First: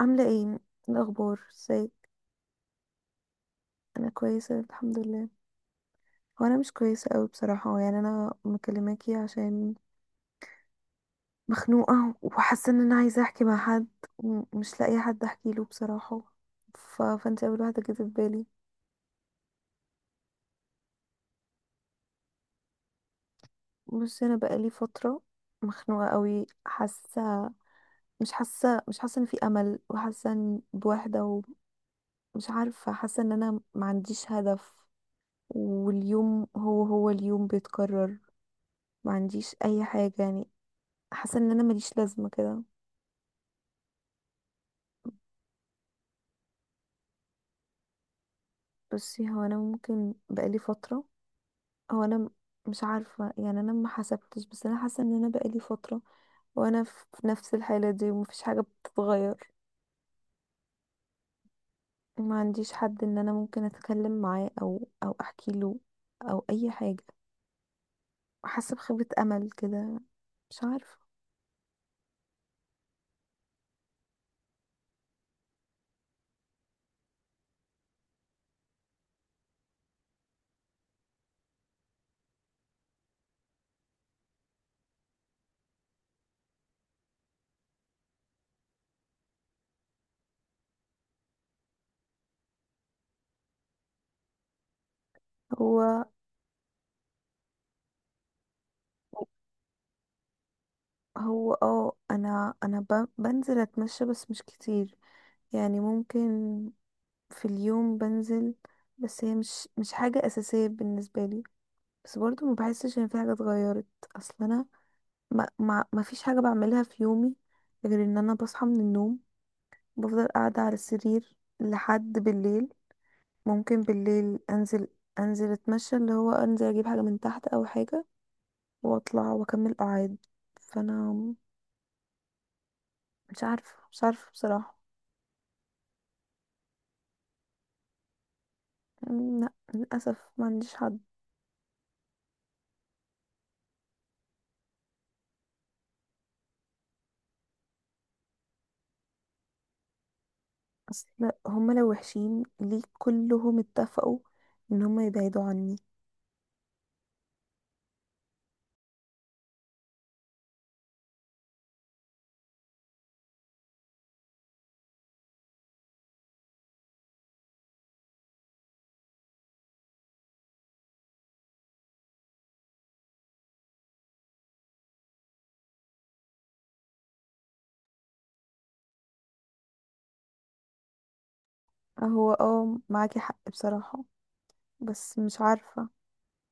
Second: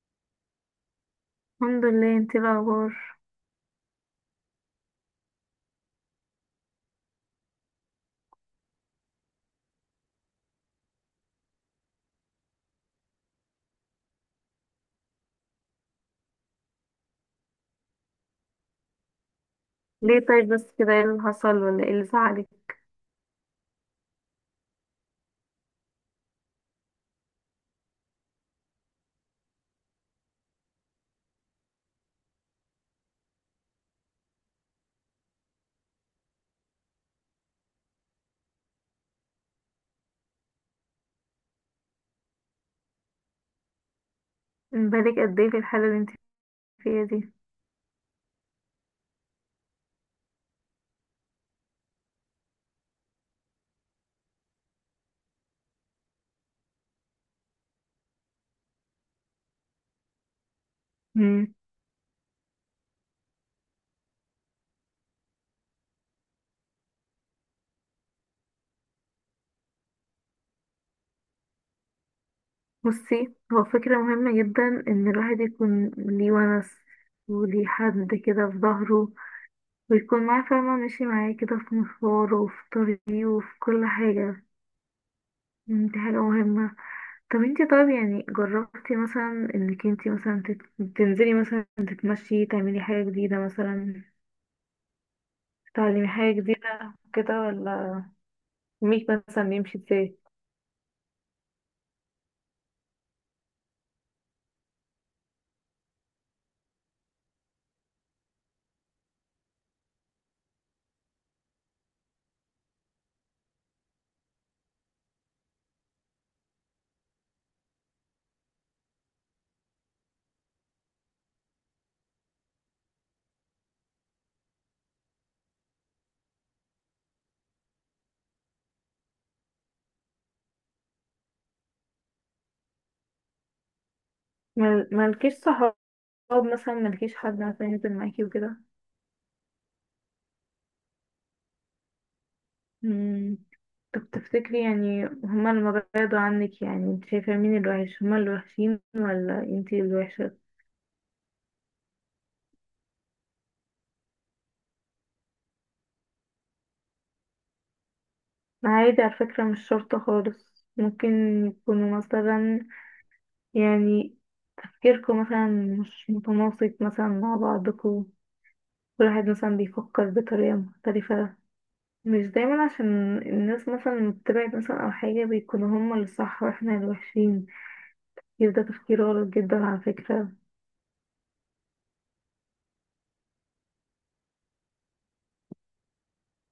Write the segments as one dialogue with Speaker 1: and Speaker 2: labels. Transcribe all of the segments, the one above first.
Speaker 1: عاملة ايه؟ إيه الأخبار؟
Speaker 2: الحمد
Speaker 1: ازيك؟
Speaker 2: لله، انت ايه الاخبار؟
Speaker 1: أنا كويسة الحمد لله. هو أنا مش كويسة أوي بصراحة، أنا مكلماكي عشان مخنوقة، وحاسة إن أنا عايزة أحكي مع حد، ومش لاقية حد أحكي له بصراحة. فأنت أول واحدة جت في بالي.
Speaker 2: ليه؟ طيب، بس كده ايه اللي حصل، ولا ايه اللي زعلك؟
Speaker 1: بصي، أنا بقالي فترة مخنوقة أوي، حاسة مش حاسة إن في أمل، وحاسة إن بوحدة، ومش عارفة، حاسة إن أنا ما عنديش هدف. واليوم هو اليوم بيتكرر، ما عنديش اي حاجة، حاسه ان انا ماليش لازمه كده.
Speaker 2: بالك قد ايه في الحاله اللي انت فيها دي؟
Speaker 1: بصي، هو انا ممكن بقالي فتره، هو انا م- مش عارفه، انا ما حسبتش، بس انا حاسه ان انا بقالي فتره وانا في نفس الحاله دي، ومفيش حاجه بتتغير.
Speaker 2: مم.
Speaker 1: ما عنديش حد ان انا ممكن اتكلم معاه او احكي له او اي حاجه، حاسه بخيبه امل كده، مش عارفه.
Speaker 2: بصي، هو فكره مهمه جدا ان الواحد يكون ليه ونس وليه حد كده في ظهره، ويكون معاه فاهمه، ماشي معاه كده في مشواره وفي طريقه وفي كل حاجه. مم، دي حاجه مهمه. طب انت، طيب يعني جربتي مثلا انك انت مثلا تنزلي مثلا تتمشي، تعملي حاجه جديده مثلا،
Speaker 1: هو
Speaker 2: تعلمي حاجه جديده كده، ولا يومك مثلا بيمشي ازاي؟
Speaker 1: هو اه انا بنزل اتمشى بس مش كتير، يعني ممكن في اليوم بنزل، بس هي مش حاجة أساسية بالنسبة لي. بس برضو ما بحسش إن في حاجة اتغيرت. أصل أنا ما فيش حاجة بعملها في يومي غير إن أنا بصحى من النوم، بفضل قاعدة على السرير لحد بالليل. ممكن بالليل أنزل، أنزل أتمشى، اللي هو أنزل أجيب حاجة من تحت أو حاجة، وأطلع وأكمل قعاد. فأنا مش عارفة بصراحة.
Speaker 2: ملكيش صحاب، مثلا ملكيش حد مثلا ينزل معاكي وكده؟
Speaker 1: لا للأسف، ما عنديش حد.
Speaker 2: مم. طب تفتكري، يعني هما لما بعدوا عنك، يعني انت شايفة مين الوحش، هما الوحشين ولا انتي الوحشة؟
Speaker 1: اصل هما لو وحشين ليه كلهم اتفقوا ان هما يبعدوا عني؟
Speaker 2: عادي، على فكرة مش شرط خالص، ممكن يكونوا مثلا، يعني تفكيركم مثلا مش متناسق مثلا مع بعضكم. كل واحد مثلا بيفكر بطريقة مختلفة. مش دايما عشان الناس مثلا لما بتبعد مثلا او حاجة بيكونوا هما اللي صح واحنا اللي وحشين. يبقى ده تفكير غلط جدا على فكرة.
Speaker 1: هو اه معاكي حق بصراحة، بس مش عارفة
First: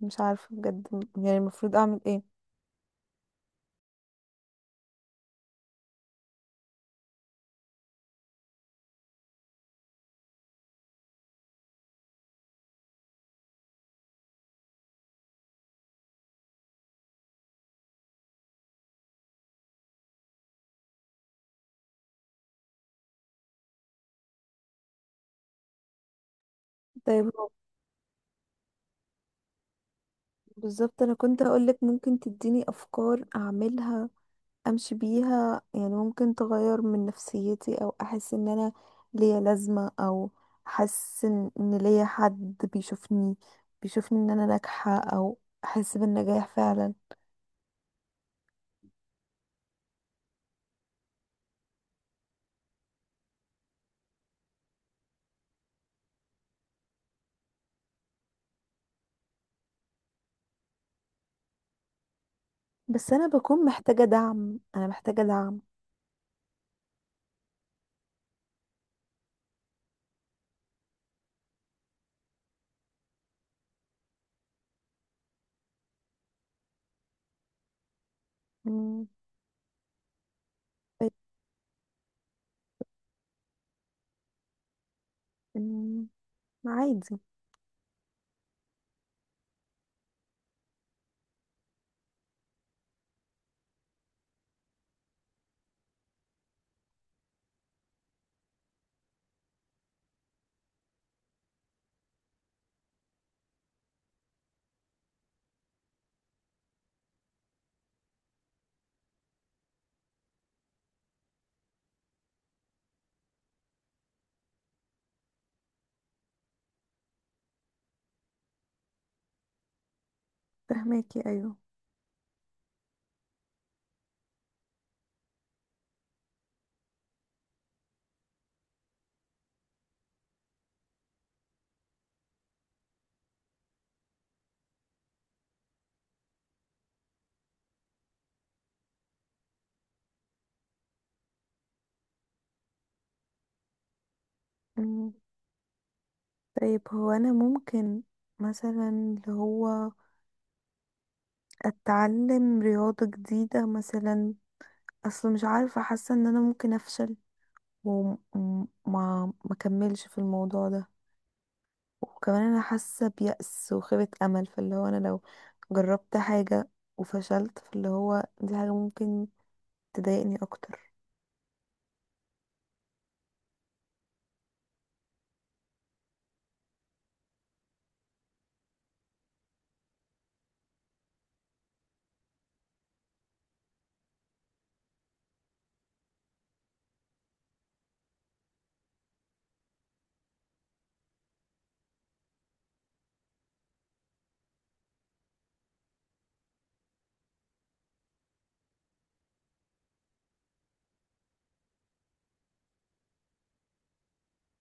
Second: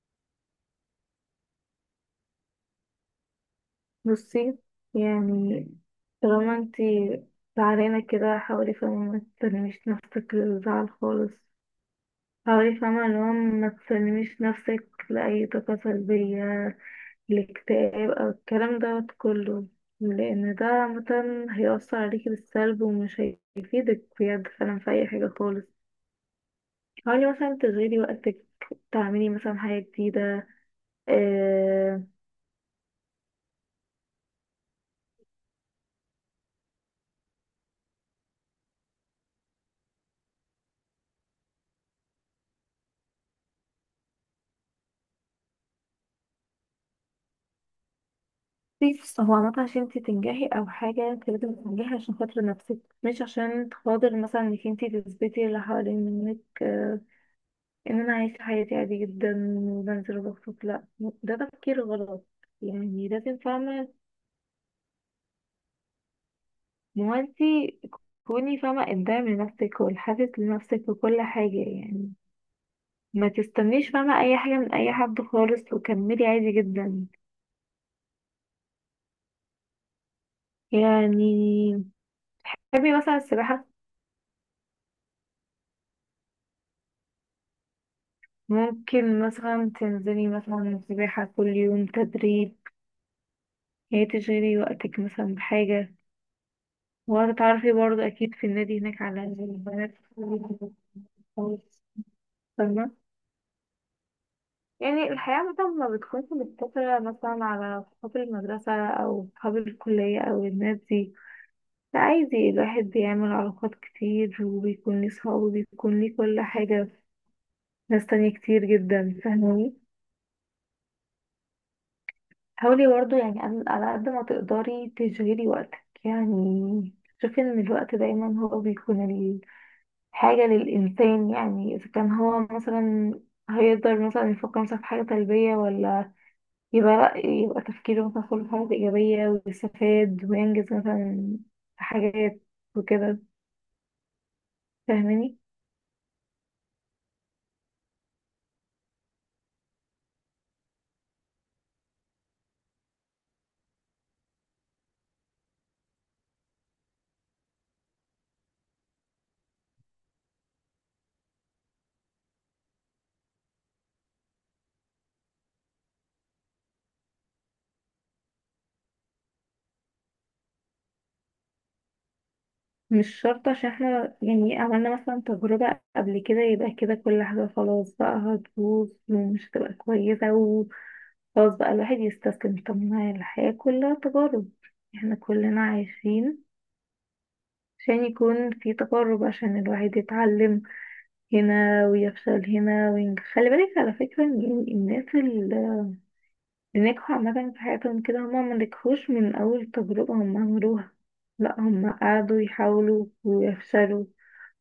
Speaker 1: مش عارفة بجد. يعني المفروض اعمل ايه؟
Speaker 2: بصي، يعني طالما انتي زعلانة كده، حاولي فاهمة ما تسلميش نفسك للزعل خالص. حاولي فاهمة اللي هو ما تسلميش نفسك لأي طاقة سلبية، الاكتئاب أو الكلام دوت كله. لأن ده مثلا هيأثر عليكي بالسلب ومش هيفيدك بجد فعلا في أي حاجة خالص.
Speaker 1: طيب،
Speaker 2: حاولي مثلا تشغلي وقتك، تعملي مثلا حاجة جديدة.
Speaker 1: بالظبط انا كنت هقولك
Speaker 2: آه،
Speaker 1: ممكن تديني افكار اعملها، امشي بيها، يعني ممكن تغير من نفسيتي، او احس ان انا ليا لازمة، او احس ان إن ليا حد بيشوفني ان انا ناجحة، او احس بالنجاح فعلا.
Speaker 2: بس هو عامة عشان انتي تنجحي أو حاجة انتي لازم تنجحي عشان خاطر نفسك، مش عشان خاطر مثلا انك انتي تثبتي اللي حوالين منك. آه، ان انا عايشة حياتي عادي جدا وبنزل وبخرج، لا. ده تفكير غلط. يعني
Speaker 1: بس انا
Speaker 2: لازم
Speaker 1: بكون
Speaker 2: فاهمة.
Speaker 1: محتاجة دعم، انا محتاجة دعم.
Speaker 2: ما هو انتي كوني فاهمة قدام لنفسك، والحافز لنفسك وكل حاجة يعني. ما تستنيش فاهمة أي حاجة من أي حد خالص، وكملي عادي جدا.
Speaker 1: مم. طيب.
Speaker 2: يعني تحبي مثلا السباحة؟
Speaker 1: أمم، عادي.
Speaker 2: ممكن مثلا تنزلي مثلا السباحة كل يوم تدريب، يعني تشغلي وقتك مثلا بحاجة. وهتتعرفي برضه أكيد في النادي هناك على البنات خالص، فاهمة؟ يعني الحياة مثلا ما بتكونش مقتصرة مثلا على صحاب المدرسة أو صحاب الكلية أو الناس دي. لا، عادي الواحد بيعمل علاقات كتير وبيكون ليه صحاب وبيكون ليه كل حاجة. ناس تانية كتير جدا، فاهماني؟
Speaker 1: فهماكي، ايوه.
Speaker 2: حاولي برضه، يعني على قد ما تقدري تشغلي وقتك يعني. شوفي ان الوقت دايما هو بيكون الحاجة للإنسان، يعني إذا كان هو مثلا هيقدر مثلا يفكر مثلا في حاجة سلبية، ولا يبقى لأ، يبقى تفكيره مثلا كله في حاجة إيجابية ويستفاد وينجز مثلا في حاجات وكده.
Speaker 1: مم.
Speaker 2: فاهماني؟
Speaker 1: طيب، هو انا ممكن مثلا اللي هو اتعلم رياضة جديدة مثلا. اصل مش عارفة، حاسة ان انا ممكن افشل وما ما اكملش في الموضوع ده، وكمان انا حاسة بيأس وخيبة امل، فاللي هو انا لو جربت حاجة وفشلت، فاللي هو دي حاجة ممكن تضايقني اكتر.
Speaker 2: مش شرط عشان احنا يعني عملنا مثلا تجربة قبل كده يبقى كده كل حاجة خلاص بقى هتبوظ ومش هتبقى كويسة، خلاص بقى الواحد يستسلم. طب ما هي الحياة كلها تجارب. احنا كلنا عايشين عشان يكون في تجارب، عشان الواحد يتعلم هنا ويفشل هنا وينجح. خلي بالك على فكرة ان يعني الناس اللي نجحوا عامة في حياتهم كده هما ما نجحوش من أول تجربة هما عملوها. لا، هما قعدوا يحاولوا ويفشلوا،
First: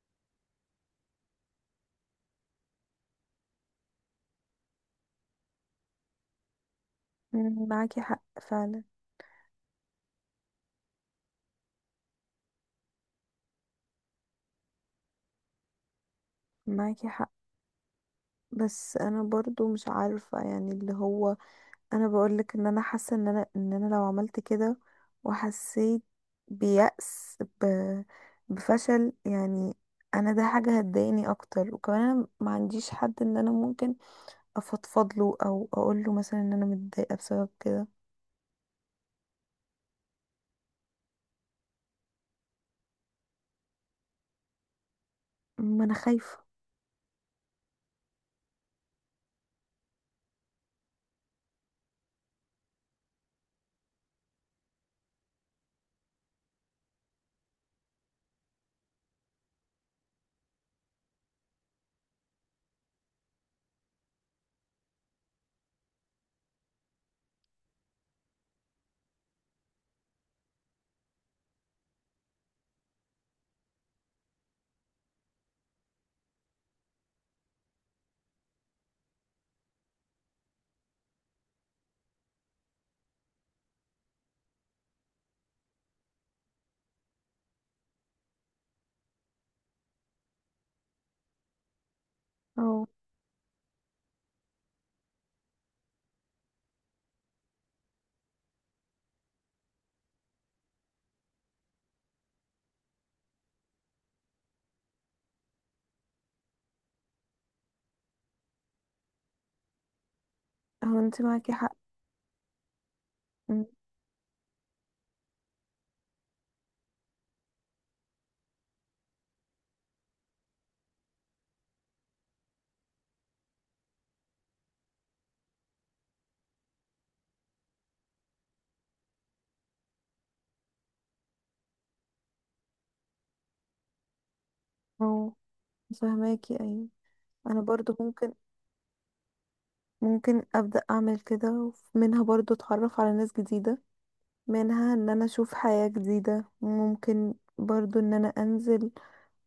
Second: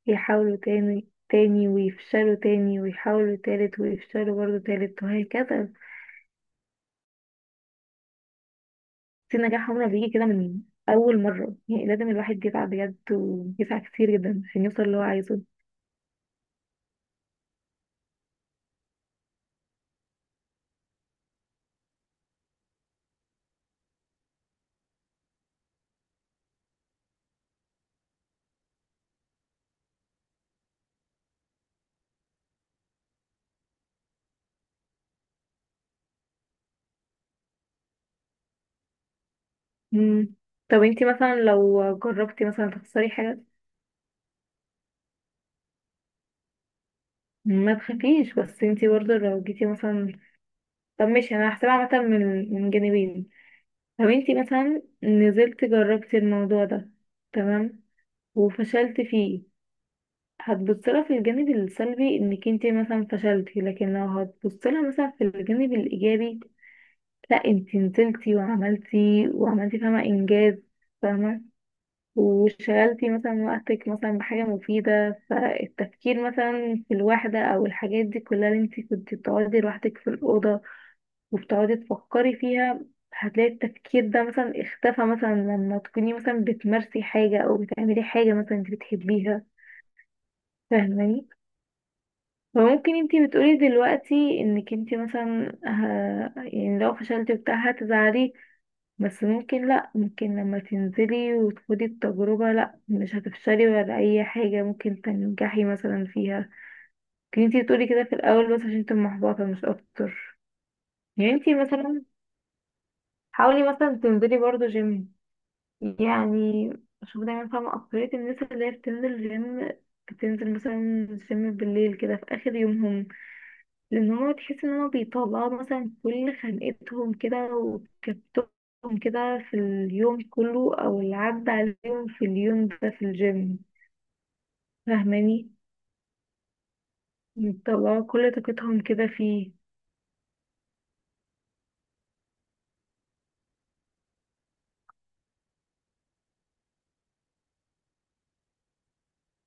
Speaker 2: يحاولوا تاني تاني ويفشلوا تاني، ويحاولوا تالت ويفشلوا برضه تالت وهكذا.
Speaker 1: مم. معاكي حق فعلا.
Speaker 2: في نجاح عمره بيجي كده من أول مرة؟ يعني لازم الواحد يسعى بجد ويسعى كتير جدا عشان يوصل اللي هو عايزه.
Speaker 1: معاكي حق، بس انا برضو مش عارفة، يعني اللي هو انا بقولك ان انا حاسة ان انا لو عملت كده وحسيت بيأس، بفشل يعني، انا ده حاجة هتضايقني اكتر، وكمان انا ما عنديش حد ان انا ممكن افضفض له او اقول له مثلا ان انا متضايقة بسبب كده.
Speaker 2: مم. طب انتي مثلا لو جربتي مثلا تخسري حاجة،
Speaker 1: ما انا خايفة.
Speaker 2: ما تخافيش. بس انتي برضه لو جيتي مثلا، طب ماشي، انا هحسبها مثلا من جانبين. لو انتي مثلا نزلت جربتي الموضوع ده، تمام، وفشلت فيه، هتبصلها في الجانب السلبي انك انتي مثلا فشلتي، لكن لو هتبصلها مثلا في الجانب الايجابي، لا انتي نزلتي وعملتي وعملتي فاهمة انجاز، فاهمة. وشغلتي مثلا وقتك مثلا بحاجة مفيدة، فالتفكير مثلا في الوحدة او الحاجات دي كلها اللي انتي كنتي بتقعدي لوحدك في الأوضة وبتقعدي تفكري فيها، هتلاقي التفكير ده مثلا اختفى مثلا لما تكوني مثلا بتمارسي حاجة او بتعملي حاجة مثلا انتي بتحبيها. فاهماني؟
Speaker 1: او
Speaker 2: فممكن انتي بتقولي دلوقتي انك انتي مثلا يعني لو فشلتي وبتاع هتزعلي، بس ممكن لأ، ممكن لما تنزلي وتخدي التجربة، لأ مش هتفشلي ولا أي حاجة، ممكن تنجحي مثلا فيها. كنتي انتي تقولي كده في الأول بس عشان انتي محبطة مش أكتر.
Speaker 1: او انت
Speaker 2: يعني
Speaker 1: معاكي
Speaker 2: انتي
Speaker 1: حق.
Speaker 2: مثلا
Speaker 1: م-
Speaker 2: حاولي مثلا تنزلي برضه جيم، يعني شوف، دايما فاهمة أكترية الناس اللي هي بتنزل جيم، بتنزل مثلا جيم بالليل كده في آخر يومهم، لان هو تحس ان هو بيطلعوا مثلا كل خنقتهم كده وكبتهم كده في اليوم كله او اللي عدى عليهم في اليوم ده في الجيم.
Speaker 1: او
Speaker 2: فاهماني؟
Speaker 1: فهماكي، ايوه. انا برضو
Speaker 2: بيطلعوا
Speaker 1: ممكن
Speaker 2: كل طاقتهم كده فيه.
Speaker 1: ممكن ابدأ اعمل كده، ومنها برضو اتعرف على ناس جديدة، منها ان انا اشوف حياة جديدة، ممكن برضو ان انا انزل،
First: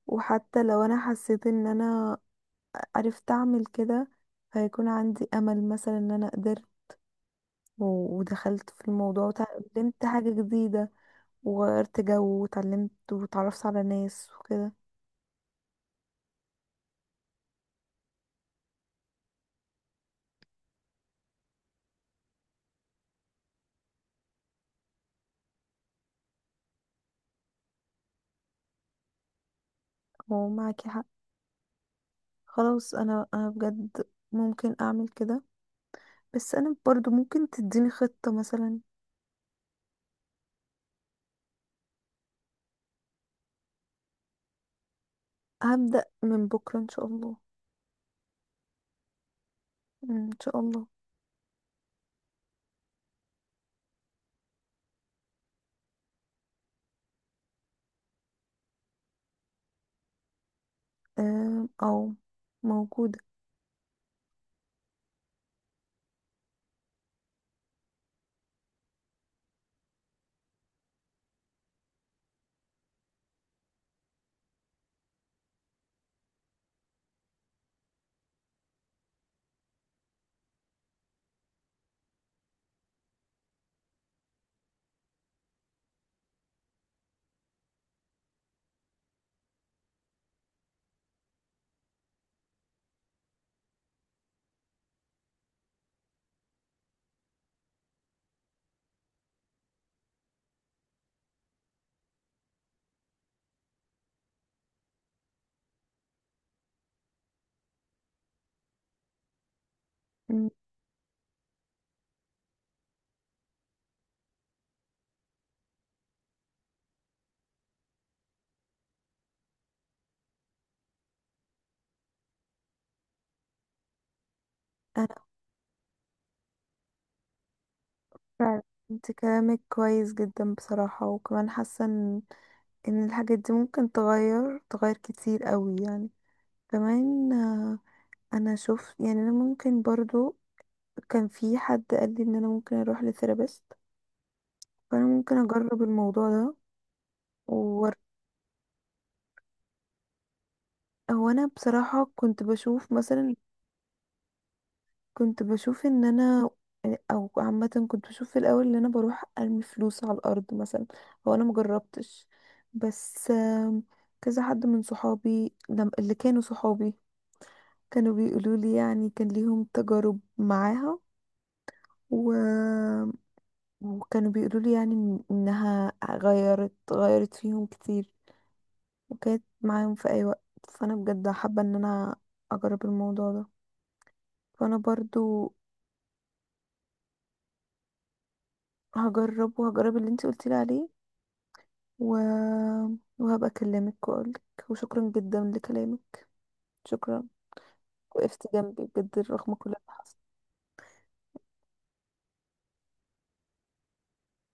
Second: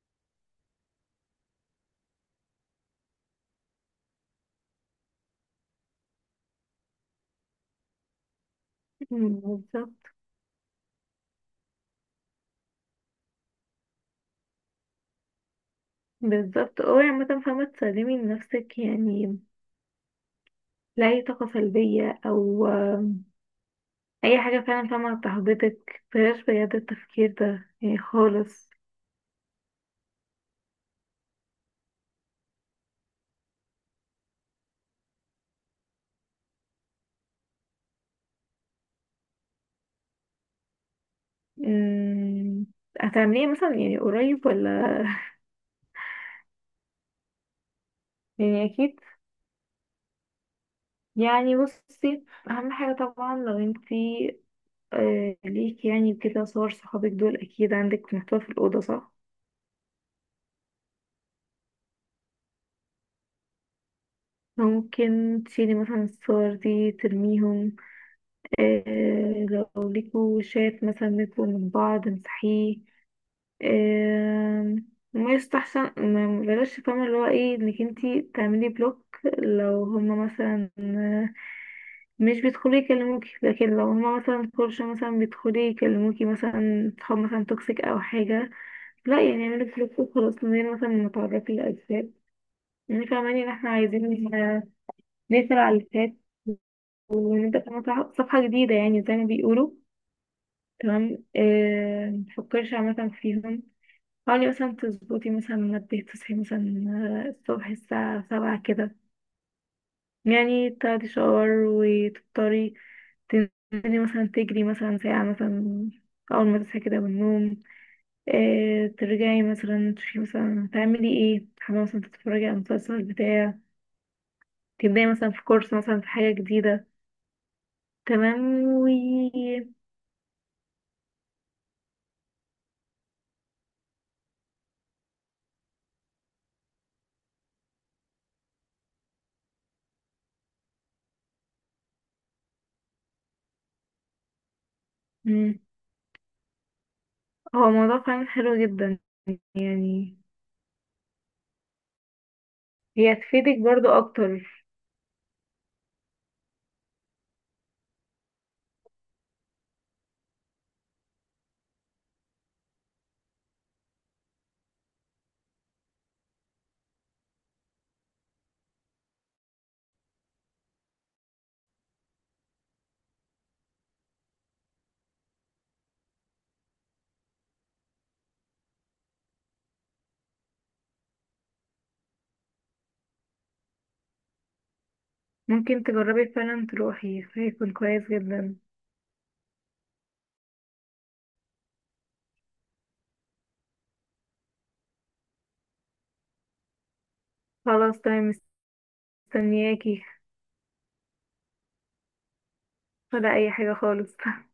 Speaker 1: وحتى لو انا حسيت ان انا عرفت اعمل كده، هيكون عندي امل مثلا ان انا قدرت ودخلت في الموضوع
Speaker 2: مم،
Speaker 1: وتعلمت
Speaker 2: بالظبط.
Speaker 1: حاجة جديدة، وغيرت جو وتعلمت وتعرفت على ناس وكده.
Speaker 2: بالظبط، اوعي عامة فاهمة تسلمي لنفسك، يعني لأي طاقة سلبية أو أي حاجة فعلا فاهمة تحبطك، بلاش بجد التفكير ده يعني خالص.
Speaker 1: معاكي حق. خلاص انا، انا بجد ممكن اعمل كده، بس انا برضو ممكن تديني خطة مثلا؟
Speaker 2: مم، هتعمليه مثلا يعني قريب، ولا؟
Speaker 1: هبدأ من بكرة ان شاء الله.
Speaker 2: يعني أكيد.
Speaker 1: مم، ان شاء الله.
Speaker 2: يعني بصي، اهم حاجه طبعا لو انتي ليك يعني كده صور صحابك دول اكيد عندك في محتوى في الاوضه، صح؟
Speaker 1: آه، أو موجودة.
Speaker 2: ممكن تشيلي مثلا الصور دي ترميهم. آه. لو ليكوا شات مثلا بينكوا من بعض امسحيه. آه. ما يستحسن، ما بلاش فاهمة اللي هو ايه انك انتي تعملي بلوك، لو هما مثلا مش بيدخلوا يكلموكي، لكن لو هما مثلا كورش مثلا بيدخلوا يكلموكي مثلا، صحاب مثلا توكسيك او حاجة، لا يعني يعملك بلوك وخلاص من غير مثلا ما تعرفي الأجساد. يعني فاهماني ان احنا عايزين نقفل على اللي فات ونبدأ كمان صفحة جديدة، يعني زي ما بيقولوا. تمام. متفكرش عامة فيهم. حاولي مثلا تظبطي مثلا منبه تصحي مثلا الصبح الساعة 7 كده،
Speaker 1: أمم،
Speaker 2: يعني تاخدي شاور وتفطري، تنزلي مثلا تجري مثلا ساعة مثلا أول ما تصحي كده من النوم، إيه ترجعي مثلا تشوفي مثلا تعملي ايه، حابة مثلا تتفرجي على المسلسل بتاع، تبدأي
Speaker 1: أنا
Speaker 2: مثلا في كورس مثلا في حاجة جديدة. تمام.
Speaker 1: فعلا،
Speaker 2: و.
Speaker 1: أنت كلامك كويس جدا بصراحة، وكمان حاسة إن إن الحاجات دي ممكن تغير كتير قوي، يعني كمان، آه، أنا شفت، يعني أنا ممكن برضو، كان في حد قال لي إن أنا ممكن أروح لثيرابيست، فأنا ممكن
Speaker 2: مم.
Speaker 1: أجرب الموضوع ده.
Speaker 2: هو
Speaker 1: وأور-
Speaker 2: موضوع فعلا حلو جدا. يعني
Speaker 1: هو أنا بصراحة كنت بشوف
Speaker 2: هي
Speaker 1: مثلا،
Speaker 2: هتفيدك برضو أكتر.
Speaker 1: كنت بشوف ان انا، او عامه كنت بشوف في الاول ان انا بروح ارمي فلوس على الارض مثلا، هو انا مجربتش، بس كذا حد من صحابي، اللي كانوا صحابي، كانوا بيقولوا لي، يعني كان ليهم تجارب معاها، و... وكانوا بيقولوا لي، يعني انها غيرت فيهم كتير، وكانت معاهم في اي وقت. فانا بجد حابه ان انا اجرب الموضوع ده، فانا برضو
Speaker 2: ممكن تجربي فعلا تروحي، هيكون كويس جدا.
Speaker 1: هجرب، وهجرب اللي انت قلتي لي عليه، و... وهبقى أكلمك وأقولك. وشكرا جدا لكلامك، شكرا.
Speaker 2: خلاص، تمام.
Speaker 1: وقفت جنبي بجد رغم كل اللي
Speaker 2: مستنياكي
Speaker 1: حصل.
Speaker 2: ولا أي حاجة خالص